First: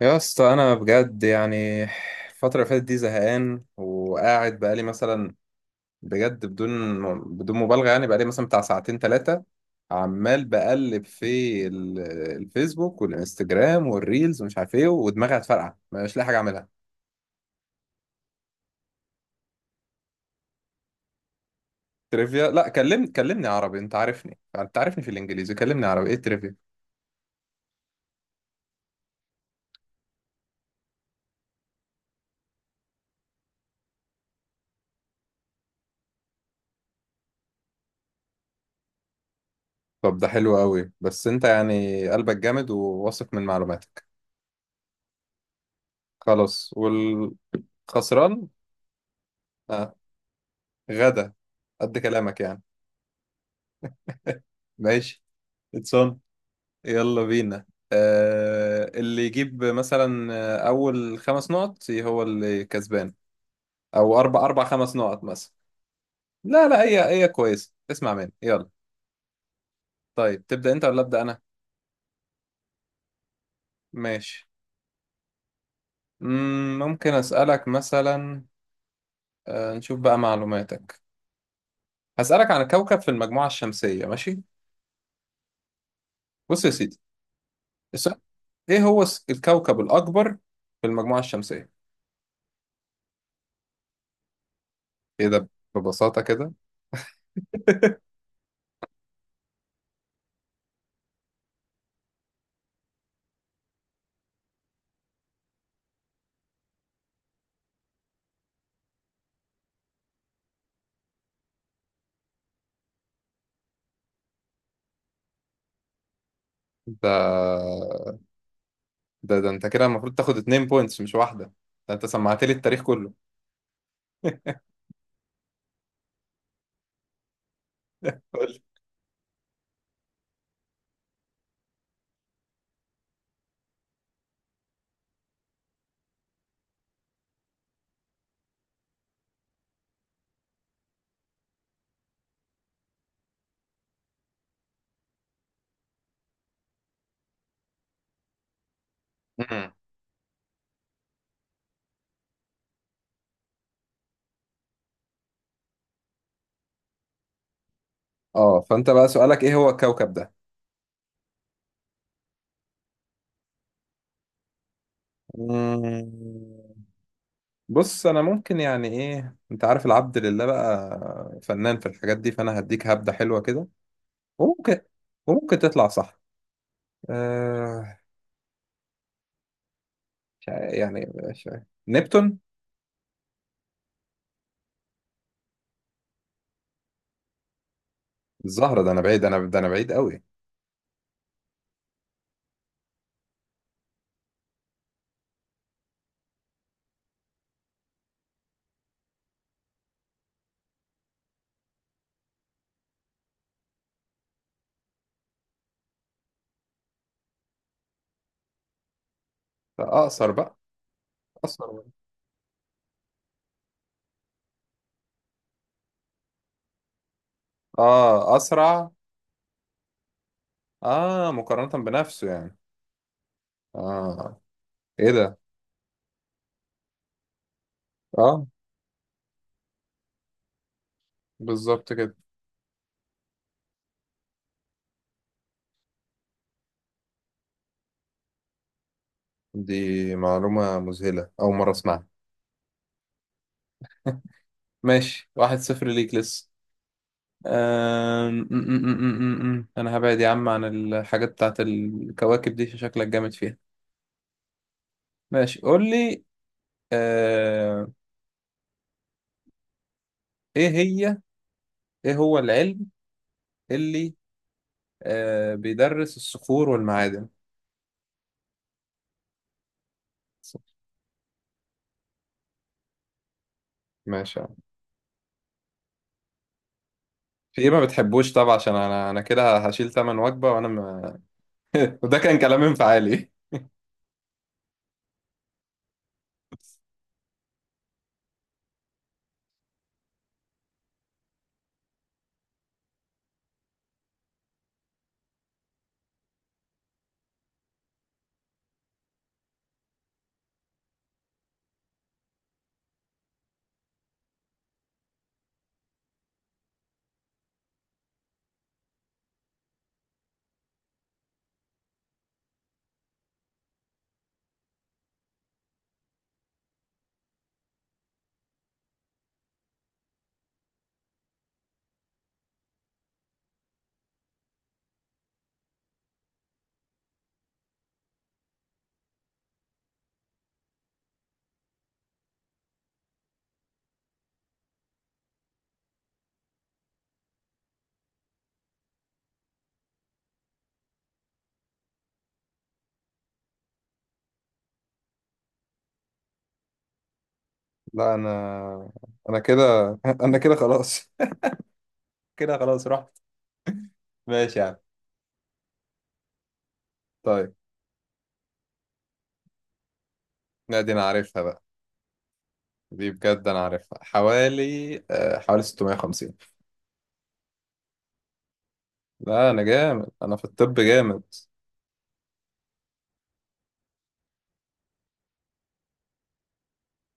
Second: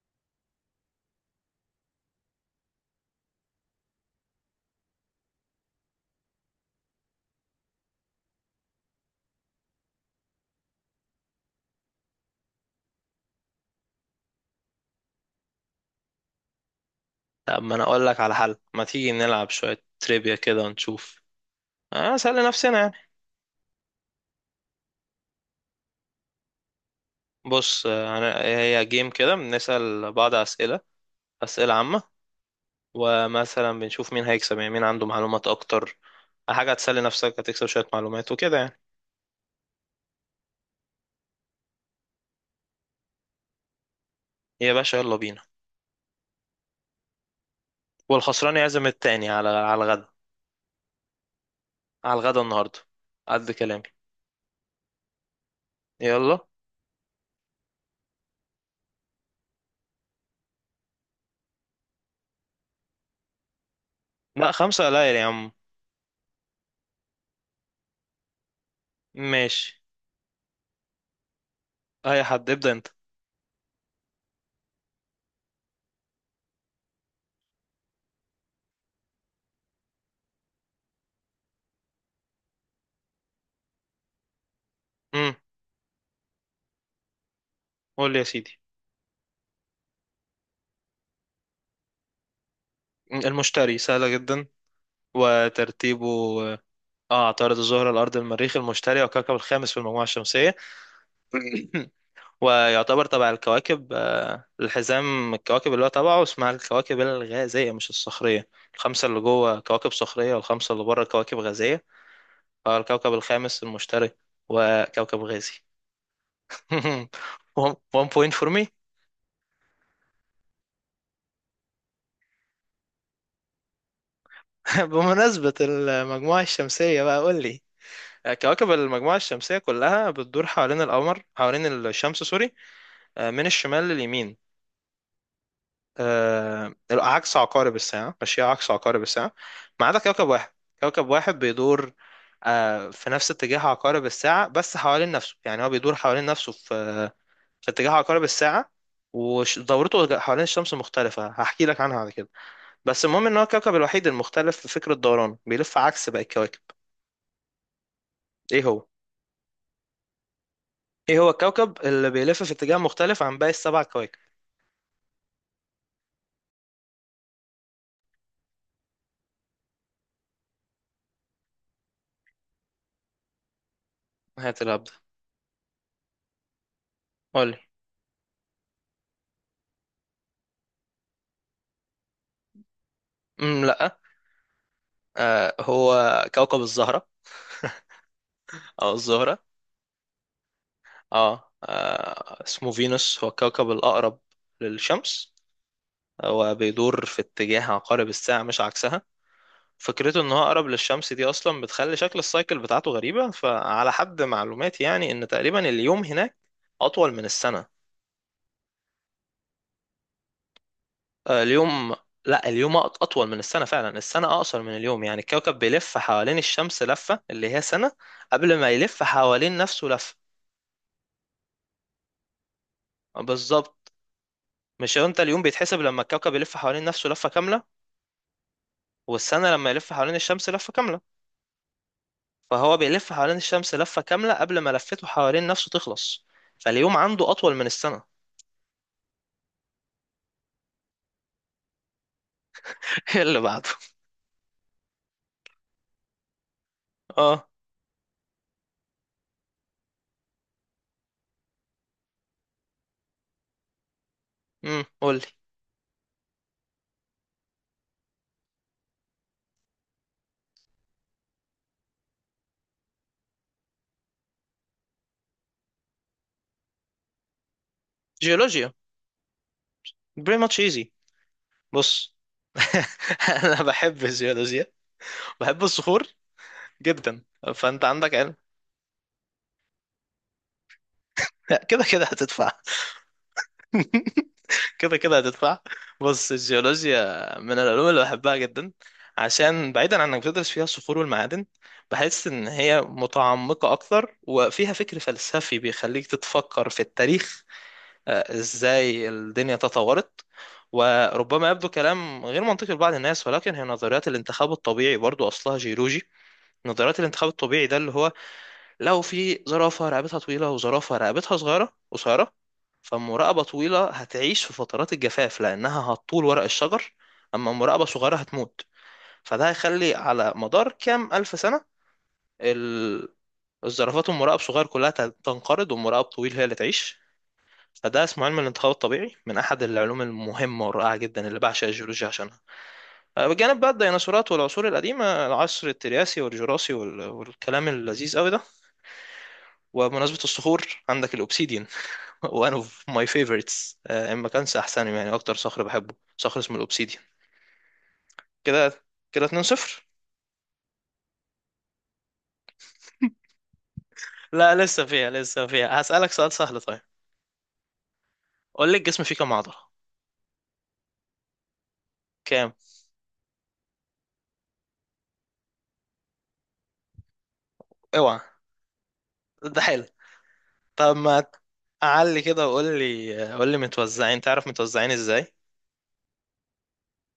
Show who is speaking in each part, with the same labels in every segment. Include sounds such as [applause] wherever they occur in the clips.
Speaker 1: يا اسطى انا بجد يعني الفتره اللي فاتت دي زهقان، وقاعد بقالي مثلا، بجد، بدون مبالغه، يعني بقالي مثلا بتاع ساعتين ثلاثه عمال بقلب في ال- الفيسبوك والانستجرام والريلز ومش عارف ايه، ودماغي هتفرقع، مش لاقي حاجه اعملها.
Speaker 2: طب ما انا اقول لك على حل، ما تيجي نلعب شوية تريبيا كده ونشوف، اسأل
Speaker 1: ترivia؟ لا
Speaker 2: نفسنا يعني.
Speaker 1: كلمني عربي، انت عارفني، في الانجليزي، كلمني عربي، ايه ترivia؟
Speaker 2: بص، هي جيم كده بنسأل بعض اسئلة عامة. ومثلا بنشوف مين هيكسب، يعني مين عنده معلومات اكتر. حاجة هتسلي نفسك، هتكسب شوية معلومات وكده يعني.
Speaker 1: طب ده حلو قوي، بس انت يعني قلبك جامد وواثق من معلوماتك؟
Speaker 2: يا باشا يلا بينا.
Speaker 1: خلاص. والخسران.
Speaker 2: والخسران يعزم التاني على
Speaker 1: آه.
Speaker 2: الغدا.
Speaker 1: غدا قد
Speaker 2: على
Speaker 1: كلامك
Speaker 2: الغدا
Speaker 1: يعني.
Speaker 2: النهاردة، قد كلامي.
Speaker 1: ماشي، اتسون،
Speaker 2: يلا.
Speaker 1: يلا بينا. آه، اللي يجيب مثلا، اول خمس نقط هو اللي كسبان، او اربع،
Speaker 2: لا، خمسة
Speaker 1: خمس
Speaker 2: قليل
Speaker 1: نقط
Speaker 2: يا
Speaker 1: مثلا.
Speaker 2: عم.
Speaker 1: لا هي كويسه، اسمع مني، يلا.
Speaker 2: ماشي،
Speaker 1: طيب تبدا انت ولا ابدا انا؟
Speaker 2: اي حد، ابدأ انت.
Speaker 1: ماشي. ممكن اسالك مثلا، آه نشوف بقى معلوماتك، هسالك عن كوكب في المجموعه الشمسيه، ماشي؟
Speaker 2: امم
Speaker 1: بص يا سيدي،
Speaker 2: قول لي
Speaker 1: السؤال،
Speaker 2: يا سيدي.
Speaker 1: ايه هو الكوكب الاكبر في المجموعه الشمسيه؟
Speaker 2: المشتري، سهلة جدا.
Speaker 1: ايه ده،
Speaker 2: وترتيبه،
Speaker 1: ببساطه كده؟
Speaker 2: اه عطارد، الزهرة،
Speaker 1: [laughs]
Speaker 2: الأرض، المريخ، المشتري، والكوكب الخامس في المجموعة الشمسية. [clears throat] ويعتبر تبع الكواكب، الحزام الكواكب اللي هو تبعه اسمها الكواكب الغازية مش الصخرية. الخمسة اللي جوه كواكب صخرية، والخمسة اللي بره كواكب غازية. فالكوكب الخامس المشتري، وكوكب غازي. [laughs] One
Speaker 1: ده
Speaker 2: point for me.
Speaker 1: انت كده المفروض تاخد اتنين بوينتس مش واحدة، ده انت سمعت لي التاريخ كله.
Speaker 2: [laughs] بمناسبة المجموعة الشمسية بقى قول لي.
Speaker 1: [laughs] قول.
Speaker 2: كواكب المجموعة الشمسية كلها بتدور حوالين القمر، حوالين الشمس، سوري. من الشمال لليمين. عكس عقارب الساعة، ماشية عكس عقارب الساعة، ما عدا كوكب واحد. كوكب واحد بيدور في نفس اتجاه عقارب الساعة، بس حوالين نفسه، يعني هو بيدور حوالين نفسه في اتجاه عقارب الساعة.
Speaker 1: مم.
Speaker 2: ودورته حوالين الشمس مختلفة، هحكي لك عنها بعد كده. بس المهم ان هو الكوكب الوحيد المختلف في فكرة دورانه، بيلف عكس باقي الكواكب.
Speaker 1: اه،
Speaker 2: ايه هو؟
Speaker 1: فانت بقى سؤالك ايه هو الكوكب ده؟
Speaker 2: ايه هو الكوكب اللي بيلف في اتجاه مختلف عن باقي السبع كواكب؟
Speaker 1: مم. بص، انا ممكن يعني، ايه، انت عارف العبد لله بقى فنان في الحاجات دي، فانا هديك هبدة حلوة كده،
Speaker 2: هات
Speaker 1: وممكن
Speaker 2: الهبدة،
Speaker 1: وممكن تطلع صح.
Speaker 2: قولي.
Speaker 1: آه، مش عارف. نبتون.
Speaker 2: لا. هو كوكب الزهرة،
Speaker 1: الزهرة؟ ده
Speaker 2: او
Speaker 1: انا بعيد،
Speaker 2: الزهرة.
Speaker 1: ده انا بعيد قوي.
Speaker 2: اسمه فينوس، هو الكوكب الأقرب للشمس، وبيدور في اتجاه عقارب الساعة مش عكسها. فكرته ان هو اقرب للشمس دي اصلا بتخلي شكل السايكل بتاعته غريبة. فعلى حد معلوماتي يعني، ان تقريبا اليوم هناك اطول من السنة.
Speaker 1: فاقصر بقى. اقصر.
Speaker 2: اليوم، لا، اليوم اطول من السنة. فعلا السنة اقصر من اليوم، يعني الكوكب بيلف حوالين الشمس لفة اللي هي سنة
Speaker 1: اه،
Speaker 2: قبل ما
Speaker 1: اسرع.
Speaker 2: يلف حوالين نفسه لفة.
Speaker 1: اه، مقارنة بنفسه يعني.
Speaker 2: بالظبط.
Speaker 1: اه.
Speaker 2: مش هو
Speaker 1: ايه
Speaker 2: انت
Speaker 1: ده.
Speaker 2: اليوم بيتحسب لما الكوكب يلف حوالين نفسه لفة كاملة،
Speaker 1: اه.
Speaker 2: والسنة لما يلف حوالين الشمس لفة كاملة.
Speaker 1: بالظبط كده.
Speaker 2: فهو بيلف حوالين الشمس لفة كاملة قبل ما لفته حوالين نفسه تخلص، فاليوم عنده أطول من السنة.
Speaker 1: دي معلومة مذهلة، أول مرة أسمعها.
Speaker 2: [laughs] إيه اللي بعده؟
Speaker 1: ماشي، واحد صفر ليك لسه.
Speaker 2: اه.
Speaker 1: أم... م- م- م- م- م. أنا هبعد يا عم عن الحاجات بتاعت الكواكب دي عشان شكلك جامد فيها.
Speaker 2: قولي.
Speaker 1: ماشي، قول لي. أه... إيه هي، إيه هو العلم اللي بيدرس الصخور والمعادن؟
Speaker 2: جيولوجيا. Pretty much easy. بص. [laughs] أنا بحب
Speaker 1: ماشي يا عم.
Speaker 2: الجيولوجيا، بحب الصخور جدا.
Speaker 1: في إيه ما
Speaker 2: فأنت عندك
Speaker 1: بتحبوش
Speaker 2: علم.
Speaker 1: طبعا، عشان أنا، كده هشيل تمن وجبة وأنا ما...
Speaker 2: [laughs] لا، كده
Speaker 1: [laughs]
Speaker 2: كده
Speaker 1: وده كان
Speaker 2: هتدفع.
Speaker 1: كلام انفعالي.
Speaker 2: [laughs] كده كده هتدفع. بص،
Speaker 1: [laughs]
Speaker 2: الجيولوجيا من العلوم اللي بحبها جدا، عشان بعيدا عن انك بتدرس فيها الصخور والمعادن، بحس ان هي متعمقة اكتر وفيها فكر فلسفي بيخليك تتفكر في التاريخ. ازاي الدنيا تطورت. وربما يبدو كلام غير منطقي لبعض الناس، ولكن هي نظريات الانتخاب الطبيعي برضو اصلها جيولوجي. نظريات الانتخاب الطبيعي ده اللي هو، لو في زرافة رقبتها طويلة وزرافة رقبتها صغيرة قصيرة، فالمراقبة طويلة هتعيش في فترات الجفاف لأنها هتطول ورق الشجر، أما مراقبة صغيرة هتموت. فده هيخلي على مدار كام ألف سنة ال- الزرافات والمراقب صغير كلها تنقرض، والمراقب طويل هي اللي تعيش. فده اسمه علم الانتخاب الطبيعي، من أحد العلوم المهمة والرائعة جدا اللي بعشق الجيولوجيا عشانها. بجانب بقى الديناصورات والعصور القديمة، العصر الترياسي والجراسي والكلام اللذيذ قوي ده. وبمناسبة الصخور، عندك الأوبسيديان. وان اوف ماي فيفورتس، ان ما كانش احسنهم، يعني اكتر صخر بحبه صخر اسمه الاوبسيديان.
Speaker 1: لا
Speaker 2: كده.
Speaker 1: أنا،
Speaker 2: كده 2-0.
Speaker 1: كده. [laughs] أنا كده خلاص، كده خلاص رحت.
Speaker 2: لا،
Speaker 1: ماشي يا عم.
Speaker 2: لسه فيها، هسألك سؤال سهل. طيب،
Speaker 1: طيب.
Speaker 2: قول لي، الجسم فيه كام عضلة؟
Speaker 1: لا دي انا عارفها بقى.
Speaker 2: كام؟
Speaker 1: دي بجد انا عارفها حوالي، حوالي 650.
Speaker 2: اوعى.
Speaker 1: لا
Speaker 2: ده
Speaker 1: انا
Speaker 2: حلو.
Speaker 1: جامد، انا في الطب
Speaker 2: طب
Speaker 1: جامد.
Speaker 2: ما اعلي كده، وقول لي قول لي متوزعين، تعرف متوزعين ازاي؟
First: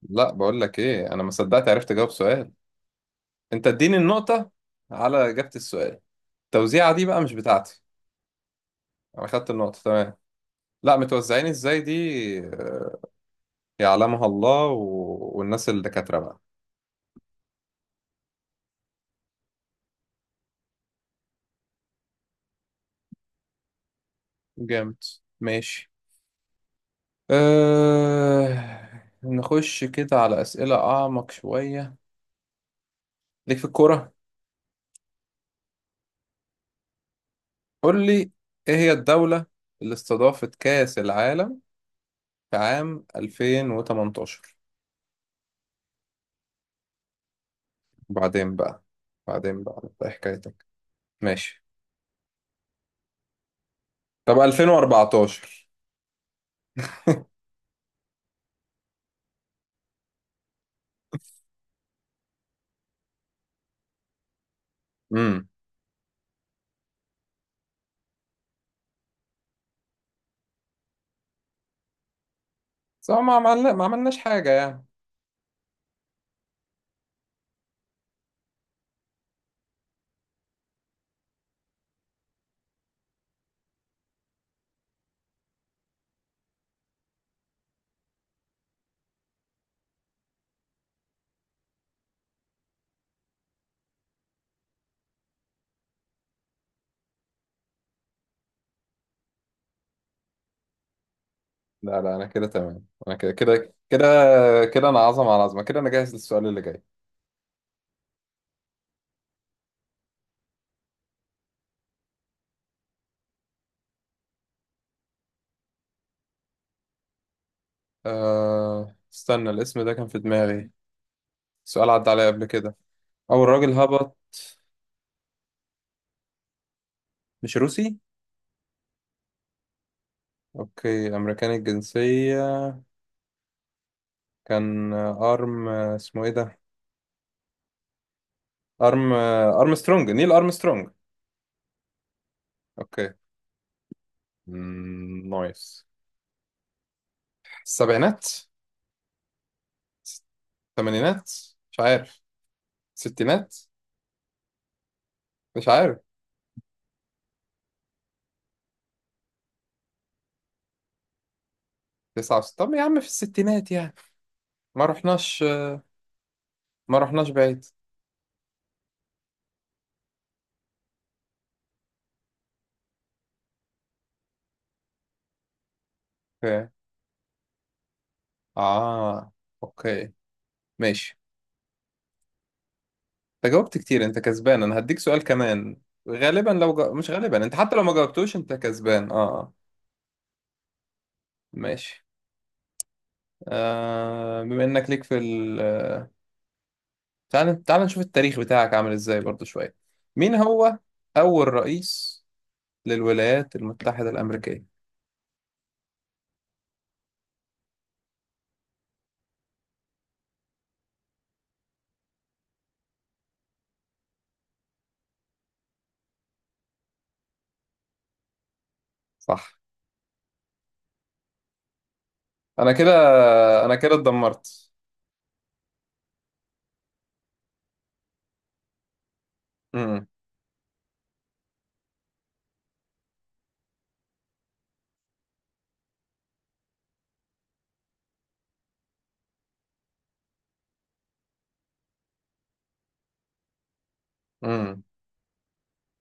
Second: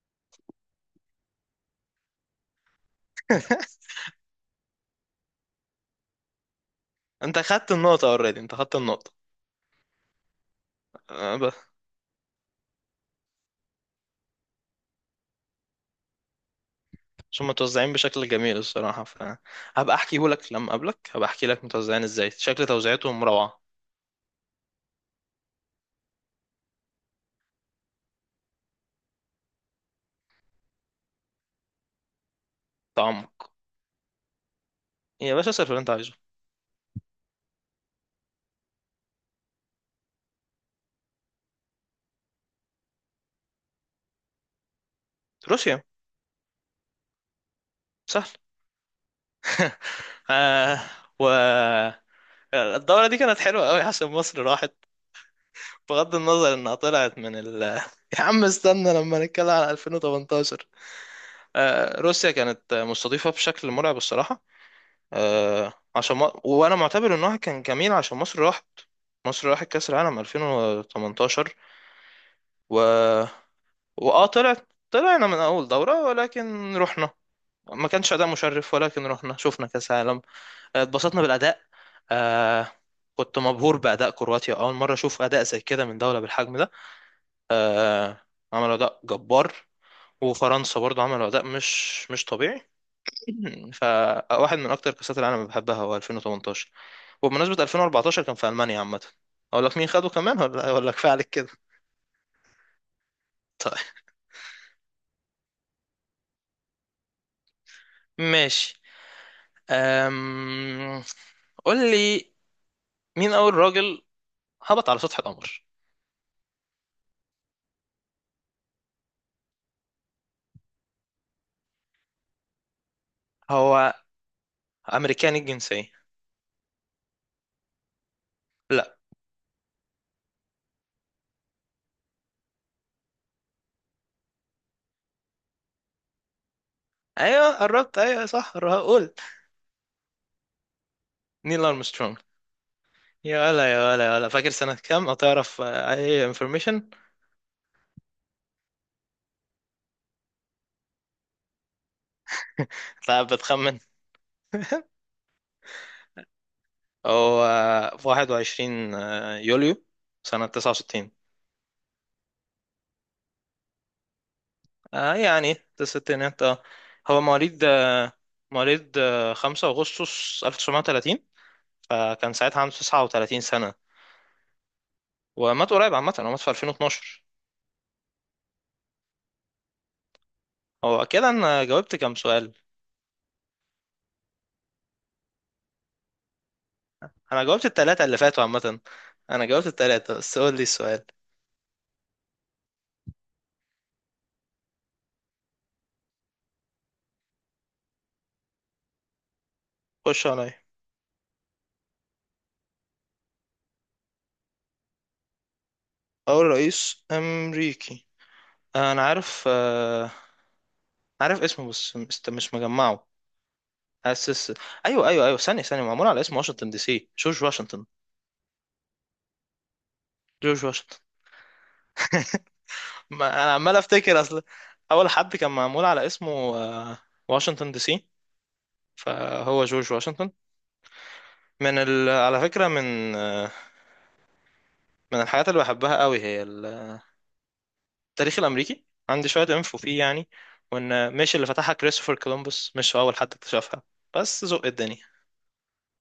Speaker 1: لا، بقول لك ايه، انا ما صدقت عرفت اجاوب سؤال، انت
Speaker 2: [laughs]
Speaker 1: اديني النقطة على اجابة السؤال، التوزيعة دي بقى مش
Speaker 2: انت خدت
Speaker 1: بتاعتي.
Speaker 2: النقطة اوريدي، انت خدت النقطة.
Speaker 1: انا خدت النقطة، تمام. لا متوزعين
Speaker 2: بس،
Speaker 1: ازاي دي يعلمها الله، و... والناس الدكاترة بقى.
Speaker 2: هم متوزعين بشكل جميل الصراحة. فهبقى احكيهولك لما اقابلك، هبقى احكي لك متوزعين ازاي، شكل توزيعتهم روعة.
Speaker 1: جامد. ماشي. نخش كده على أسئلة أعمق شوية.
Speaker 2: تعمق.
Speaker 1: ليك في الكورة.
Speaker 2: يا باشا، صرف اللي انت عايزه.
Speaker 1: قول لي، ايه هي الدولة اللي استضافت كأس العالم في عام 2018؟
Speaker 2: روسيا، سهل.
Speaker 1: بعدين بقى،
Speaker 2: [laughs]
Speaker 1: ايه حكايتك؟
Speaker 2: آه و
Speaker 1: ماشي.
Speaker 2: الدورة دي كانت حلوة أوي عشان
Speaker 1: طب
Speaker 2: مصر راحت.
Speaker 1: 2014؟
Speaker 2: بغض النظر إنها طلعت من
Speaker 1: [laughs]
Speaker 2: [laughs] يا عم استنى لما نتكلم على 2018. روسيا كانت مستضيفة بشكل مرعب الصراحة.
Speaker 1: امم.
Speaker 2: عشان ما... وأنا معتبر إنها كان جميل عشان مصر راحت. مصر راحت كأس العالم 2018. و...
Speaker 1: صح، ما ما عملناش
Speaker 2: وآه
Speaker 1: حاجة
Speaker 2: طلعت
Speaker 1: يعني.
Speaker 2: طلعنا من أول دورة، ولكن رحنا. ما كانش أداء مشرف، ولكن رحنا شفنا كأس عالم. اتبسطنا بالأداء. آه كنت مبهور بأداء كرواتيا، أول مرة أشوف أداء زي كده من دولة بالحجم ده. آه عملوا أداء جبار. وفرنسا برضو عملوا أداء مش طبيعي. [clears throat] فواحد من أكتر كأسات العالم اللي بحبها هو 2018. وبمناسبة 2014، كان في ألمانيا عامة. أقول لك مين خده كمان ولا [laughs] ولا كفاية عليك كده؟
Speaker 1: لا انا كده تمام، انا كده
Speaker 2: [laughs]
Speaker 1: كده
Speaker 2: طيب،
Speaker 1: كده كده. انا عظمة على عظمة، كده انا جاهز للسؤال اللي جاي.
Speaker 2: ماشي. أم... قول لي، مين أول راجل هبط على سطح القمر؟
Speaker 1: استنى، الاسم ده كان في دماغي، سؤال عدى عليا قبل كده. اول راجل
Speaker 2: هو
Speaker 1: هبط؟
Speaker 2: أمريكاني الجنسية.
Speaker 1: مش روسي؟
Speaker 2: لا.
Speaker 1: اوكي، امريكاني الجنسية. كان ارم، اسمه ايه ده؟
Speaker 2: ايوه قربت، ايوه صح،
Speaker 1: ارم
Speaker 2: قول.
Speaker 1: ارمسترونج، نيل ارمسترونج.
Speaker 2: نيل ارمسترونج.
Speaker 1: اوكي.
Speaker 2: يا ولا يا ولا يا ولا، فاكر سنة كام، او
Speaker 1: مم،
Speaker 2: تعرف
Speaker 1: نايس.
Speaker 2: اي انفورميشن؟
Speaker 1: السبعينات؟ الثمانينات؟ مش عارف.
Speaker 2: لا
Speaker 1: ستينات؟
Speaker 2: بتخمن.
Speaker 1: مش عارف.
Speaker 2: هو في 21 يوليو، سنة 69.
Speaker 1: طب يا عم في الستينات يعني، ما رحناش،
Speaker 2: يعني في الستينات. اه. هو مواليد
Speaker 1: بعيد.
Speaker 2: آه، مواليد آه، 5 اغسطس 1930، فكان ساعتها عنده 39 سنة. ومات قريب عامة، هو مات في
Speaker 1: اوكي.
Speaker 2: 2012.
Speaker 1: اه. اوكي.
Speaker 2: هو
Speaker 1: ماشي.
Speaker 2: كده، انا جاوبت كام سؤال؟
Speaker 1: انت جاوبت كتير، انت كسبان، انا هديك سؤال كمان. غالبا
Speaker 2: انا
Speaker 1: انت
Speaker 2: جاوبت
Speaker 1: حتى لو ما
Speaker 2: التلاتة اللي
Speaker 1: جاوبتوش
Speaker 2: فاتوا
Speaker 1: انت
Speaker 2: عامة.
Speaker 1: كسبان. اه.
Speaker 2: انا
Speaker 1: آه.
Speaker 2: جاوبت التلاتة، بس قول لي السؤال.
Speaker 1: ماشي. آه، بما انك ليك في، تعال نشوف التاريخ بتاعك عامل ازاي برضو شوية.
Speaker 2: خش
Speaker 1: مين
Speaker 2: عليا.
Speaker 1: هو أول رئيس للولايات المتحدة الأمريكية؟
Speaker 2: أول رئيس أمريكي. أنا عارف، عارف اسمه بس مش مجمعه. أسس. أيوه أيوه أيوه، ثانية ثانية، معمول على اسم واشنطن دي سي، جورج واشنطن.
Speaker 1: صح.
Speaker 2: جورج واشنطن. [laughs]
Speaker 1: أنا كده،
Speaker 2: ما أنا
Speaker 1: أنا
Speaker 2: عمال
Speaker 1: كده
Speaker 2: أفتكر، أصل
Speaker 1: اتدمرت.
Speaker 2: أول حد كان معمول على اسمه آه، واشنطن دي سي، فهو جورج
Speaker 1: امم.
Speaker 2: واشنطن. على فكرة، من الحاجات اللي بحبها قوي هي التاريخ الأمريكي، عندي شوية انفو فيه يعني. وإن مش اللي فتحها كريستوفر كولومبوس، مش هو أول حد اكتشفها، بس ذوق
Speaker 1: امم.
Speaker 2: الدنيا.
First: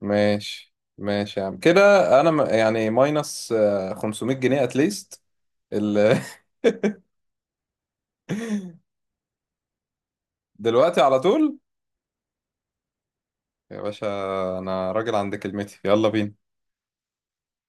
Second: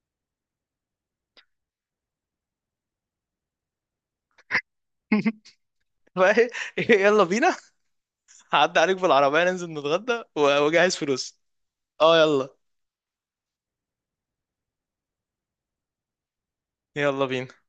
Speaker 1: ماشي يا عم كده. أنا ماينس 500 جنيه اتليست.
Speaker 2: [laughs]
Speaker 1: ال...
Speaker 2: فايه.
Speaker 1: [laughs]
Speaker 2: يلا بينا. هعدي عليك بالعربية، ننزل نتغدى واجهز
Speaker 1: دلوقتي على
Speaker 2: فلوس.
Speaker 1: طول.
Speaker 2: اه، يلا.
Speaker 1: يا باشا، أنا راجل عند كلمتي، يلا بينا.
Speaker 2: يلا بينا.